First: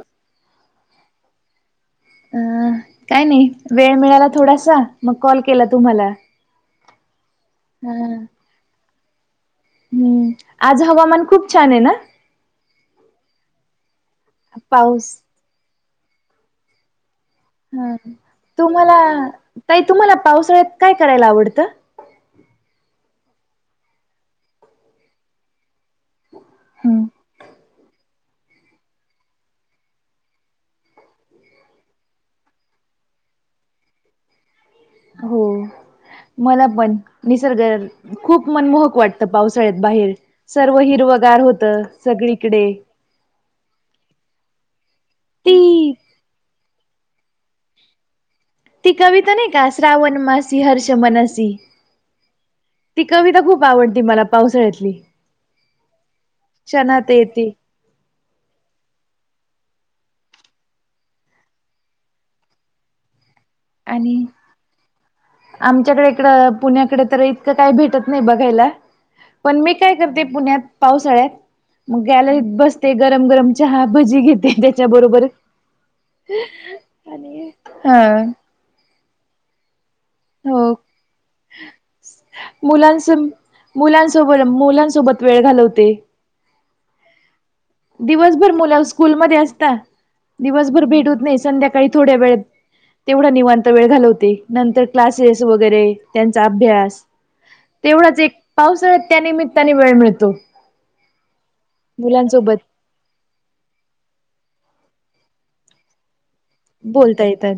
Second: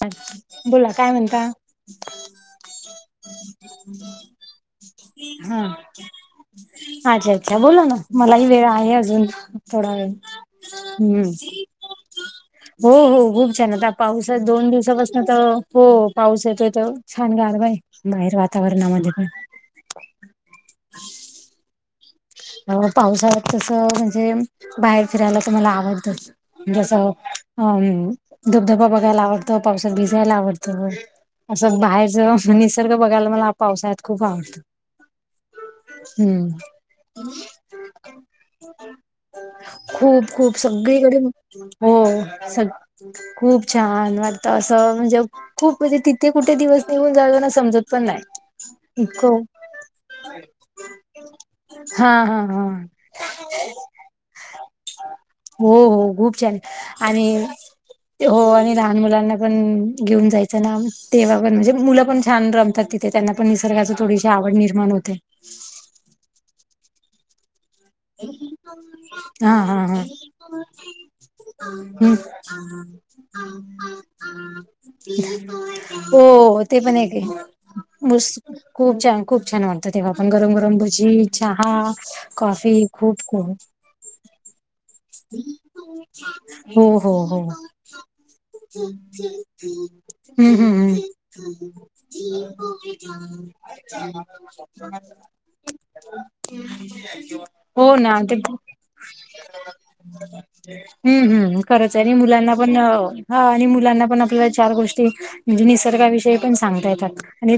[unintelligible] बोला काय म्हणता? अ काय नाही. वेळ मिळाला थोडासा मग कॉल हा केला तुम्हाला. अच्छा! अच्छा! बोला हा ना. मलाही वेळ आहे अजून. थोडा वेळ हम्म, आज हम्म हवामान खूप छान आहे ना? हो. हो. खूप छान ये. पाऊस दोन पाऊस दिवसापासन तर हो पाऊस येतोय तर छान गारवा आहे. हा बाहेर तुम्हाला वातावरणामध्ये पण ताई तुम्हाला पावसाळ्यात काय करायला आवडतं? पावसाळ्यात तसं म्हणजे बाहेर फिरायला तर मला आवडत. तस हम्म जसं अ म धबधबा बघायला आवडत, पावसात भिजायला आवडतं. असं बाहेरच निसर्ग बघायला मला पावसाळ्यात खूप आवडतं. हो, हम्म मला पण. निसर्ग, खूप मनमोहक वाटतं. पावसाळ्यात बाहेर. खूप खूप सर्व सगळीकडे हिरवगार होत हो सगळीकडे. सग खूप छान वाटत, असं म्हणजे ती खूप म्हणजे तिथे कुठे दिवस? निघून जाईल ना समजत पण नाही. ती कविता इतकं नाही का? श्रावण मासी, हर्ष मनसी हा हा हा ती कविता खूप आवडली मला पावसाळ्यातली. हो. हो. खूप छान क्षणात आणि येते हो आणि लहान मुलांना पण घेऊन जायचं ना, तेव्हा पण म्हणजे मुलं पण छान रमतात तिथ. ते त्यांना पण निसर्गाच आणि थोडीशी आवड निर्माण होते. आमच्याकडे इकडं पुण्याकडे तर, इतकं काय भेटत नाही. नाही बघायला, हा पण मी हा काय हा करते, पुण्यात पावसाळ्यात मग हम्म. गॅलरीत बसते. गरम गरम चहा, भजी घेते त्याच्याबरोबर हो ते पण हाय की आणि हा खूप छान, खूप छान वाटत तेव्हा, पण गरम हो गरम भजी चहा कॉफी. आस खूप खूप मुलांसोब मुलांसोबत वेळ घालवते. हो हो हो. दिवसभर मुल स्कूलमध्ये असतात, हम्म दिवसभर हम्म. भेट होत नाही, संध्याकाळी थोड्या वेळ तेवढा निवांत वेळ घालवते. नंतर क्लासेस वगैरे त्यांचा अभ्यास हो तेवढाच एक, पावसाळ्यात त्यानिमित्ताने वेळ मिळतो हू हू. खरंच आहे आणि मुलांना मुलांसोबत पण अ हा आणि मुलांना पण आपल्याला चार गोष्टी म्हणजे निसर्गाविषयी पण सांगता येतात आणि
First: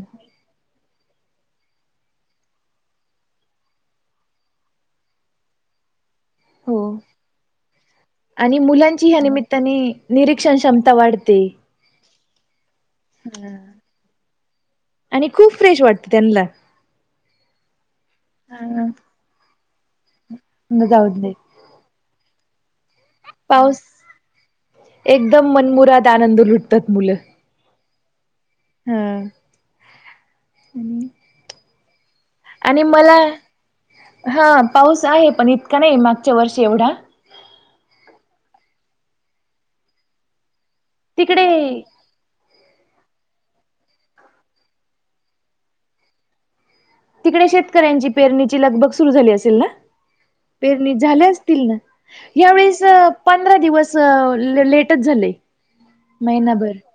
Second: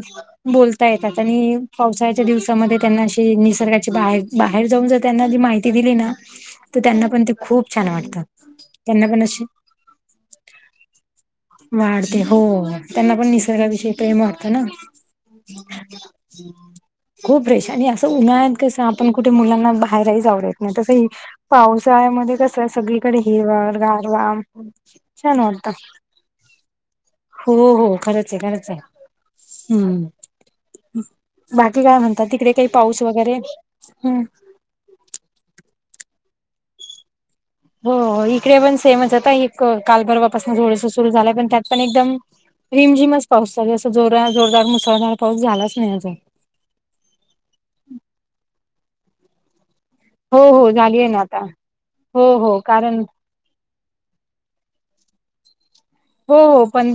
बोलता येतात आणि पावसाळ्याच्या दिवसामध्ये त्यांना अशी निसर्गाची बाहेर बाहेर जाऊन जर, त्यांना ती माहि ती दिली ना हो तर, त्यांना पण ते खूप छान वाटत. आणि मुलांची ह्या निमित्ताने निरीक्षण क्षमता वाढते. वाढते हो. त्यांना पण निसर्गाविषयी प्रेम वाटतं ना. आणि खूप फ्रेश वाटत त्यानला खूप फ्रेश आणि असं उन्हाळत कसं? हा आपण कुठे मुलांना बाहेर ही जाऊ देत नाही? तस जाऊ दे पावसाळ्यामध्ये कस सगळीकडे हिरवळ, पाऊस गारवा छान एकदम वाटतं. मनमुराद आनंद लुट हो हो. खरंच आहे खरंच हाय हम हम्म. बाकी काय म्हणता? तिकडे काही आणि पाऊस मला वगैरे हम्. हा पाऊस आहे, पण इतका नाही मागच्या वर्षी एवढा हो ओ इकडे पण सेमच, आता एक काल परवापासून थोडासा सुरू झालाय तिकडे पण, त्यात पण एकदम रिमझिमच पाऊस चालु ए, असं जोरा जोरदार मुसळधार पाऊस झालाच नाही आजुन तिकडे शेतकऱ्यांची पेरणीची लगबग सुरू झाली असेल ना. हो हो पेरणी झालीय ना झाल्या आता. असतील ना, हो हो यावेळीस अ कारण पंधरा दिवस अ लेटच झाले. हो हो महिनाभर पण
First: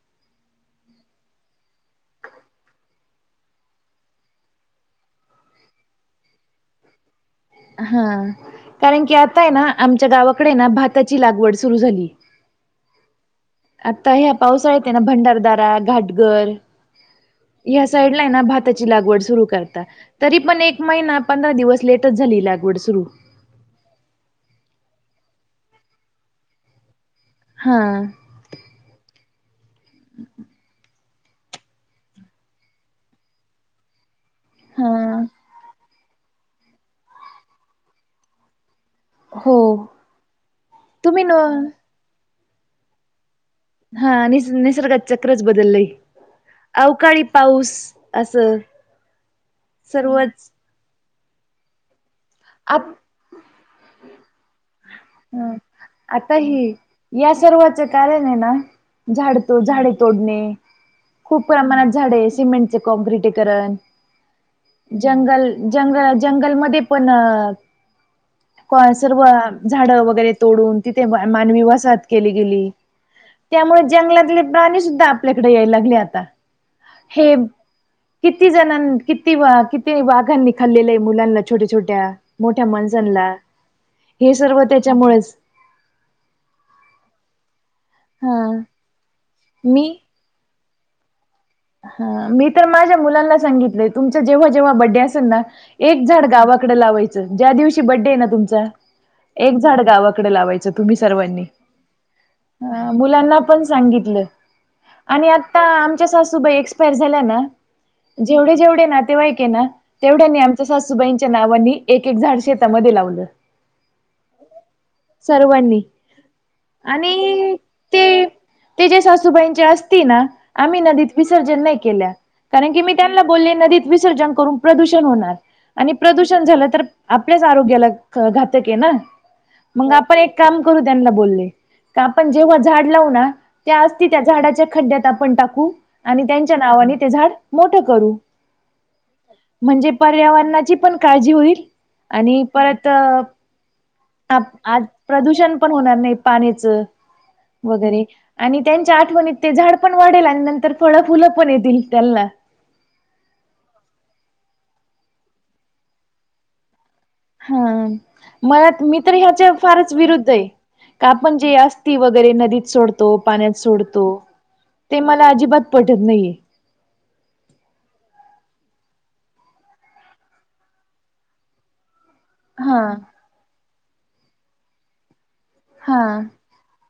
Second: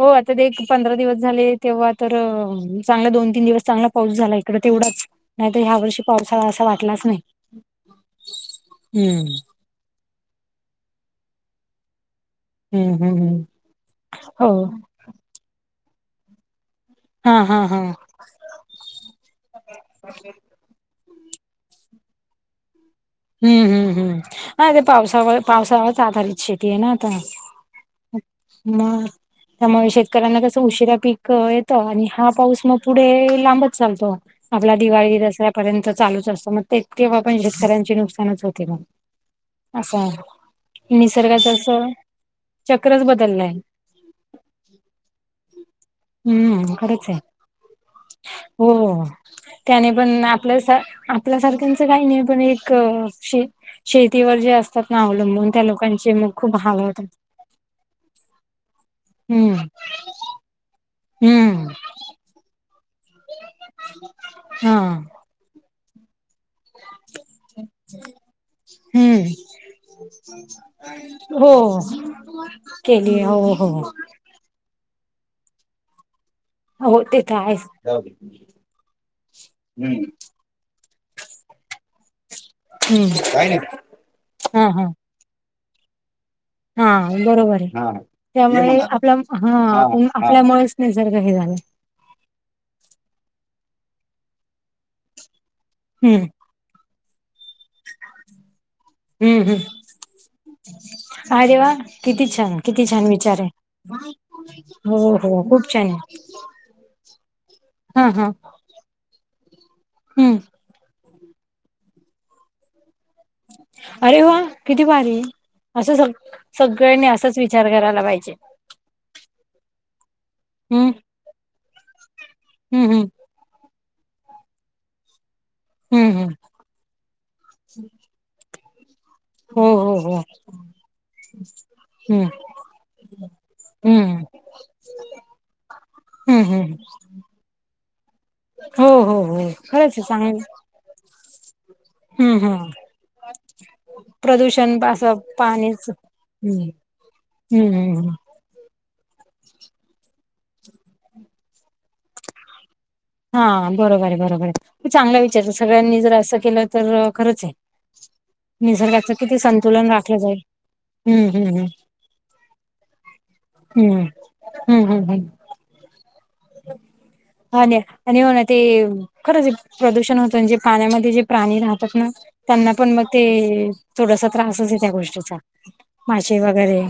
हो आता ते एक पंधरा दिवस झाले, तेव्हा तर अ चांगला दोन तीन दिवस चांगला पाऊस झाला, इकड तेवढाच नाहीतर ह्या वर्षी पावसाळा असा वाटलाच नाही. हां. कारण की हम्म आता आहे ना, आमच्या गावाकडे ना भाताची लागवड सुरू झाली. हम्म हम्म हम्म आता ह्या हो पावसाळ्यात आहे ना, भंडारदारा, घाटगर हा हा हा या साईडला एना भाताची लागवड सुरू करता, तरी पण एक महिना पंधरा दिवस लेटच, झाली लागवड सुरू. हम्म हम्म हम्म, हं ते पावसामुळं पावसा वरच आधारित शेती आहे ना आता. हां. मग त्यामुळे शेतकऱ्यांना कसं, उशिरा पीक कवा येतो आणि हा पाऊस मग पुढे लांबच चालतो, आपला दिवाळी हा. दसऱ्यापर्यंत. चालूच असतं मग ते तेव्हा, पण शेतकऱ्यांचे नुकसानच होते मग. हो असा आहे. तुम्ही न निसर्गाच अस चक्रच बदलय. हा, आणि निसर्गाच चक्रच बदलय. हम्म खरंच आहे अवकाळी पाऊस असं. हो त्याने पण सर्वच आपलं. आपल्यासारख्यांचं काही नाही, पण एक शे- शेतीवर जे असतं. हं.. आता हे हाल होतात या सर्वाच कारण आहे ना, झाड हम्म तो, झाडे तोडणे. खूप हम्म प्रमाणात झाडे, सिमेंटचे कॉँक्रिटीकरण हा जंगल. जंगल जंगलमध्ये पण सर्व. हम्म झाडं वगैरे तोडून. तिथे हो मानवी वसाहत केली गेली, केली हो हो त्यामुळें जं जंगलातले प्राणी सुद्धा, आपल्याकडे यायला लागले आता. हो ते तर हे आहेच किती जणां, किती किती वाघांनी. खाल्लेलं मुलांना छोट्या छोट्या, मोठ्या हम्म माणसांला हे सर्व हा तेच्यामुळेच. हां. बरोबर आहे, हा त्यामुळे आपला मी हा.. आपल्यामुळेच निसर्ग हे झाला. ह.. मी तर माझ्या मुलांना सांगितलेय. तुमचं जेव्हा जेव्हा बड्डे असेल ना, एक हम्म झाड गावाकडे लावायचं, ज्या दिवशी बड्डे आहे ना तुमचा. हम्म एक झाड हम्म गावाकडे लावायचं. तुम्ही सर्वांनी अरे वा किती छान किती छान मुलांना विचार आहे पण, सांगितल हो आणि हो आता खूप छान आहे आमच्या सासू बाई एक्सपायर झाल्या ना, हा हा जेवढे जेवढे नातेवाईक ये, तेवढ्या हम्म नी आमचं. तर सासुबाईंच्या नावानी, एक एक झाड शेतामध्ये लावलं. अरे वा! किती बारी. सर्वांनी असं सग- सगळ्यांनी असाच आणि विचार करायला ते पाहिजे. ते ज्या सासूबाईंच्या आस्ती ना, आम्ही हम्म नदीत विसर्जन नाही केल्या, कारण की हम्म मी हम्म त्यांना. बोले नदीत विसर्जन करून प्रदूषण होणार, आणि हम्म हम्म प्रदूषण झालं तर आपल्याच आरोग्याला, घातक आहे ना, हो मग हो आपण हो एक काम करू त्यांना बोलले. का हम्म आपण जेव्हा झाड लावू ना, त्या आस्ती त्या हम्म झाडाच्या खड्ड्यात आपण टाकू. आणि हम्म त्यांच्या हम्म नावाने ते झाड मोठं करू. हो हो हो म्हणजे, खरंच आहे, चांगलं पर्यावरणाची पण काळजी होईल. हम्म आणि हम्. परत आज प्रदूषण पण होणार नाही. हम्म पाण्याच हम्म हम्म वगैरे हम्म. आणि त्यांच्या आठवणीत ते झाड पण वाढेल, आणि नंतर फळ फुलं पण येतील त्यांना. हा बरोबर ये बरोबर ये चांगला विचार सगळ्यांनी जर असं केलं. तर खरंच आहे हं. मला मी तर निसर्गाचं किती हेच्या संतुलन फारच राखलं विरुद्ध जाईल ये. का हम्म आपण जे हम्म अस्ती वगैरे नदीत सोडतो. पाण्यात हम्म हम्म सोडतो. हम्म ते हम्म हम्म मला अजिबात, पटत नाहीये. हं.. आणि हो ना ते खरंच प्रदूषण होतं म्हणजे, पाण्यामध्ये जे प्राणी राहतात ना. त्यांना हा पण मग ते, थोडासा त्रासच आहे त्या गोष्टीचा. हा मासे वगैरे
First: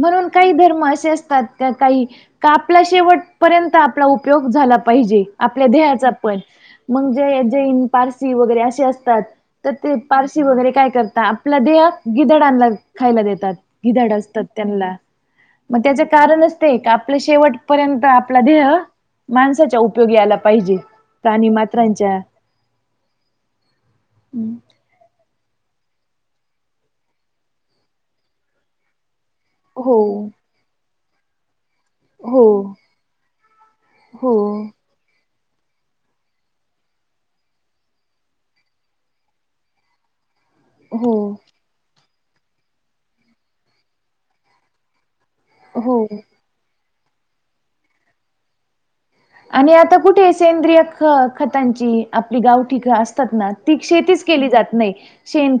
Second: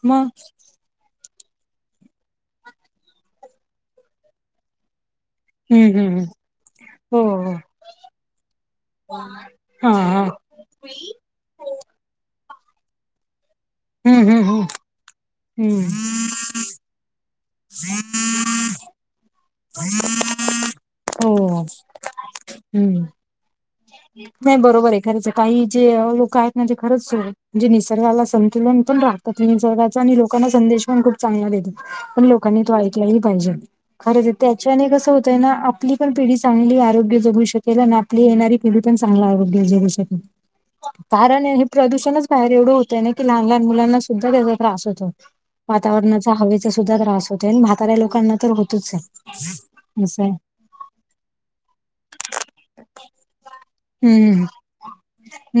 म्हणून मग काही, धर्म असे असतात. काही का, आपला शेवटपर्यंत आपला उपयोग झाला पाहिजे. आपल्या हम्म हम्म ध्येहाचा हम्म. पण. मग हो जे हो जैन पारसी वगैरे असे असतात, तर हा ते हा पारशी वगैरे काय करतात. आपला देह गिधडांना खायला देतात. गिधड हम्म हम्म असतात हम्म त्यांना, मग त्यांचे हम्म कारणच ते का, आपल शेवटपर्यंत आपला देह. माणसाच्या उपयोगी याला पाहिजे, प्राणी हो मात्रांच्या. हम्म नाही, बरोबर आहे. खरच काही जे लोक आहेत ना तेे खरंच सू-म्हणजे निसर्गाला समंतुलन पण रा त्यात हो निसर्गाचा आणि लोकांना संदेश पण खूप चांगला देतो. पण हो लोकांनी तो ऐकलाही पाहिजे, खरच हो त्याच्याने कसं होत तेन आपली पण पिढी चांगली आरोग्य जगू शकेल, आणि आपली येणारी पिढी पण चांगल आरोग्य जगू शकेन, हो कारण प्रदूषणच बाहेर एवढं होतय ना की, लहान -लहान मुलांना सुद्धा त्याचा त्रास होतो, हो वातावरणाचा, हवे चा सुद्धा त्रास होतोय आणि म्हाताऱ्या लोकांना तर होतोच आहे. आणि आता असं आहे कुठे सेंद्रिय ख- खतांची आपली गावठी असतात ना. ती शेतीच हम्म केली जात नाही,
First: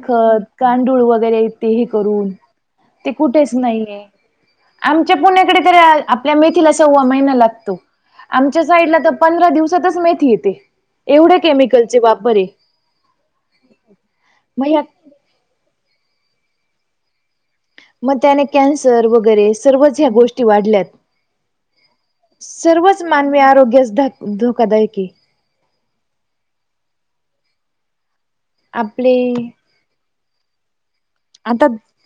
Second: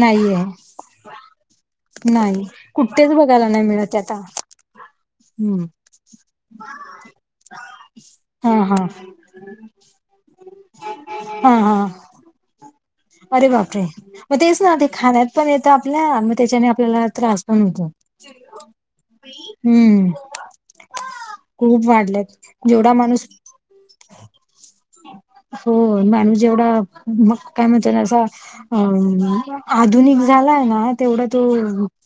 नाहीये गांडुळ वगैरे ते हे करून. नाही कुठेच ते बघायला नाही मिळतय नाहीये. आता. आमच्या पुण्याकडे हम्म तर आपल्या मेथीला सव्वा महिना लागतो. हा आमच्या हा साईडला तर पंधरा दिवसातच मेथी येते, एवढ्या हा हा केमिकलचे वापर आहे. अरे बापरे! मग तेच ना ते खाण्यात पण येतं आपल्या, मग त्याच्याने आपल्याला त्रास पण होतो. मग त्याने कॅन्सर वगैरे सर्वच ह्या हम्म गोष्टी वाढल्यात. खूप वाढलेत जेवढा सर्वच माणूस मानवी आरोग्यास ध -धोकादायक ये. हो माणूस जेवढा, मग काय म्हणता ना असा अ आपले [unintelligible] आधुनिक झालाय ना तेवढा तो आता [inaudible]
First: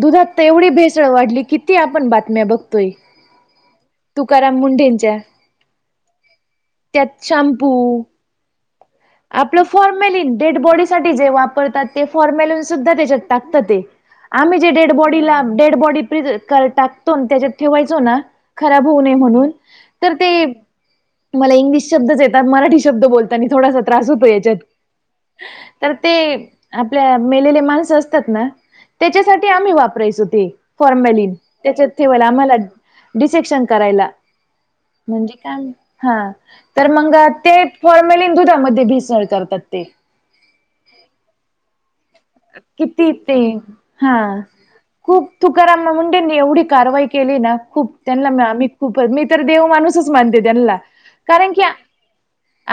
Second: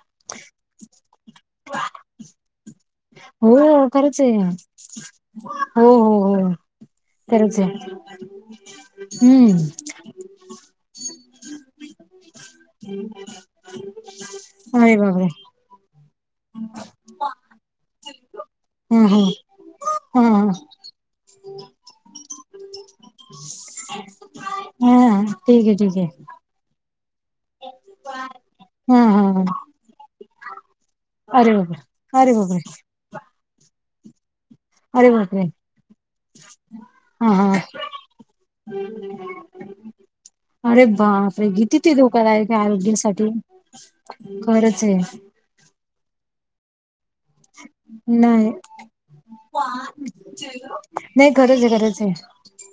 दुधात तर एवढी भेसळ वाढली, किती आपण बातम्या बघ तोय हो खरंच आहे तुकाराम मुंढेंच्या. हो -हो- त्यात हो शॅम्पू खरंच आहे. हम्म आपलं फॉर्मेलिन डेड बॉडी साठी जे वापरतात ते फॉर्मेलिन सुद्धा त्याच्यात टाकता ते. आम्ही जे डेड अरे बापरे बॉडीला -डेड बॉडी प्रीझ कल टाकतो ना त्याच्यात ठेवायचो ना खराब हा होऊ नये हा म्हणून तर हा ते मला इंग्लिश शब्दच येतात मराठी शब्द बोलताना थोडासा त्रास होतो याच्यात, हा हा ठीक आहे तर ठीक आहे ते आपल्या मेलेल्या माणसं असतात ना हा हा हा त्याच्यासाठी आम्ही वापराय यचो ते फॉर्म्यालिन अरे बापरे त्याच्यात ठेवायला अरे आम्हाला बापरे डिसेक्शन करायला. अरे म्हणजे बापरे काय म्हण- हा तर मग हा हा ते फाॅल [inaudible] अरे बापरे! किती ती धोकादायक आहे किती आरोग्यासाठी ते हा खरच आहे. खूप तुकाराम न मुंडेंनी एवढी कारवाई केली ना खूप त्यांना तर नाही, आम्ही खूप मी तर देव माणूसच मानते त्यांनला नाही कारण की खरंच आहे, खरंच आहे.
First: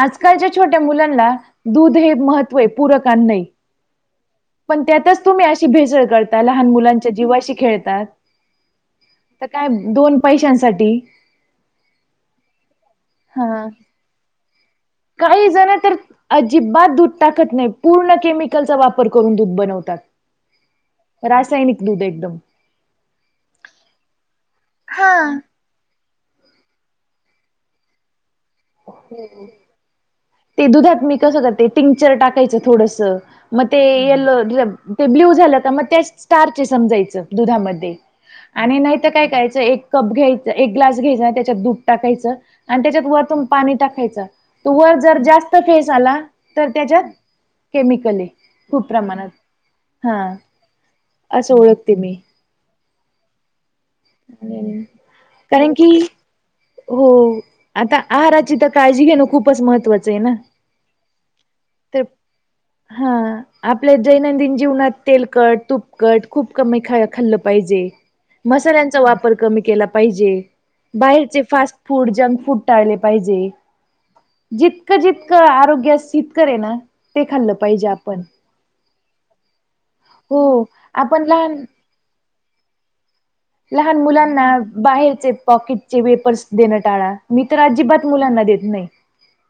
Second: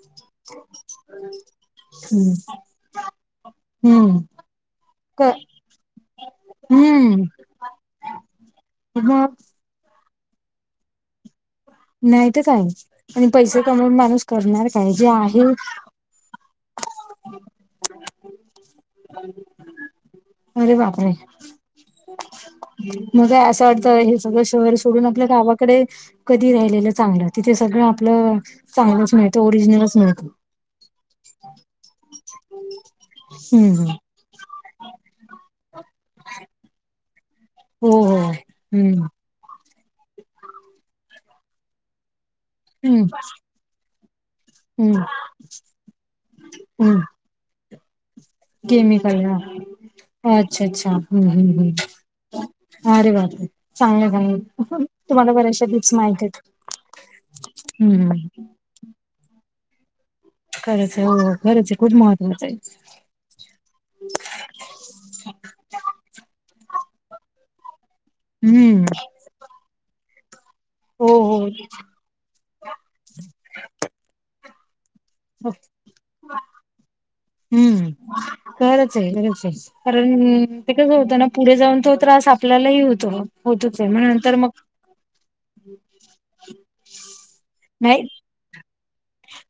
आजकालच्या छोट्या मुलांना दूध हे हम्म, महत्त्वय, पूरक अन्नये. हम्म. पण त्यातच क तुम्ही अशी भेसळ करता लहान मुलांच्या हम्म, जीवाशी खेळतात मग काय [unintelligible] दोन पैशांसाठी. नाहीत काय आणि पैसे हा कमवून माणूस करणार काय जे काही आहे जण [unintelligible] तर अजिबात दूध टाकत नाही पूर्ण केमिकलचा वापर करून दूध बनवतात. रासायनिक दूध एकदम. मगे असं वाटत, हे सगळं शहर सोडून आपल्या हा. गावा कडे कधी राहिलेलं चांगलं, तिथे सगळं आपलं चांगलंच मिळतं ओरिजिनलच मिळत. ते दुधात मी कसं करते, टिंक्चर टाकायचं थोडस मग ते हम्म, यलो ते ब्ल्यू झालं का मग त्या स्टार्च आहे समजायचं हो, दुधामध्ये, हो. आणि हम्म, नाहीतर काय करायचं एक कप घ्यायच -एक ग्लास घ्यायचा, त्याच्यात दूध टाकायचं आणि हम्म, त्याच्यात वरतून पाणी टाकायचं. तो हम्म, वर जर जास्त फेस आला तर हम्म. त्याच्यात केमिकलये. केमिकल ना, अच्छा -च्छा- च्छा हम्म असं -हम्म- ओळखते मी. हम्म अरे बापरे! चांगल -चांगल तुम्हाला बऱ्याचशा कारण की टिप्स माहित आहेत. हो आता हम्म आहाराची तर काळजी घेणं खूपच महत्त्वाचं आहे ना. खरंचये, हो खरंचये खूच तर महत्त्वाचं आहे. हा आपल्या दैनंदिन जीवनात तेलकट, तूपकट खूप कमी खा खाल्लं पाहिजे. हम्म. ला पाहिजे. हो हो बाहेरचे फास्ट फूड, जंक फूड टाळले पाहिजे. जितकं जितकं आरोग्यास हितकर आहे ना? ते खाल्लं पाहिजे हम्म आपण. खरंच आहे खरंच आहे. हो कारण ते कसं होतं आपण ना? लहान पुढे जाऊन तो त्रास आपल्यालाही होतो. होतोच आहे लहान मग नंतर मुलांना मग बाहेरचे पॉकेटचे वेफर्स देणं टाळा. मी तर नाही अजिबात मुलांना देत नाही.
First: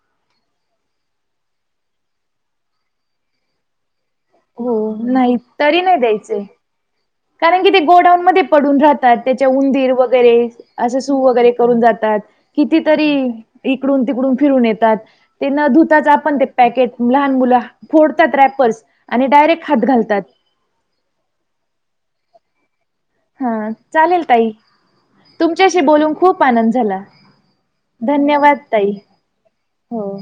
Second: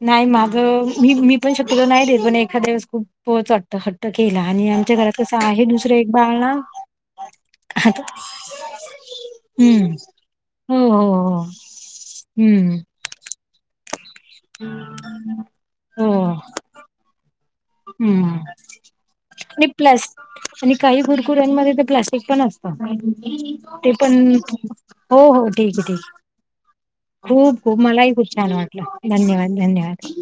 नाही माझं. मी मी पण शक्यतो नाही देत. पण एखाद्या वेळेस खूपच वाटतो हट्ट. ट्ट केला. आणि हो आमच्या घरात नाही कसं आहे एक तरी नाही दुसरं बाळ द्यायचे. ना? कारण की ते गोडाऊन मध्ये पडून राहतात. त्याच्यावर उंदीर हम्म वगैरे- हो असं हो सू हो वगैरे करून जातात. हम्म कितीतरी- इकडून तिकडून फिरून येतात. ते न धुताच हो आपण ते पॅकेट लहान मुलं- फोडतात हम्म रॅपर्स. आणि डायरेक्ट हात घालतात. आणि काही कुरकुर्यांमध्ये तर प्लास्टिक पण असत हा ते चालेल पण- ताई हो हो ठीक तुमच्याशी आहे ठीक बोलून खूप आनंद झाला. खूप खूप. मलाही खूप छान धन्यवाद वाटलं. ताई धन्यवाद धन्यवाद. हो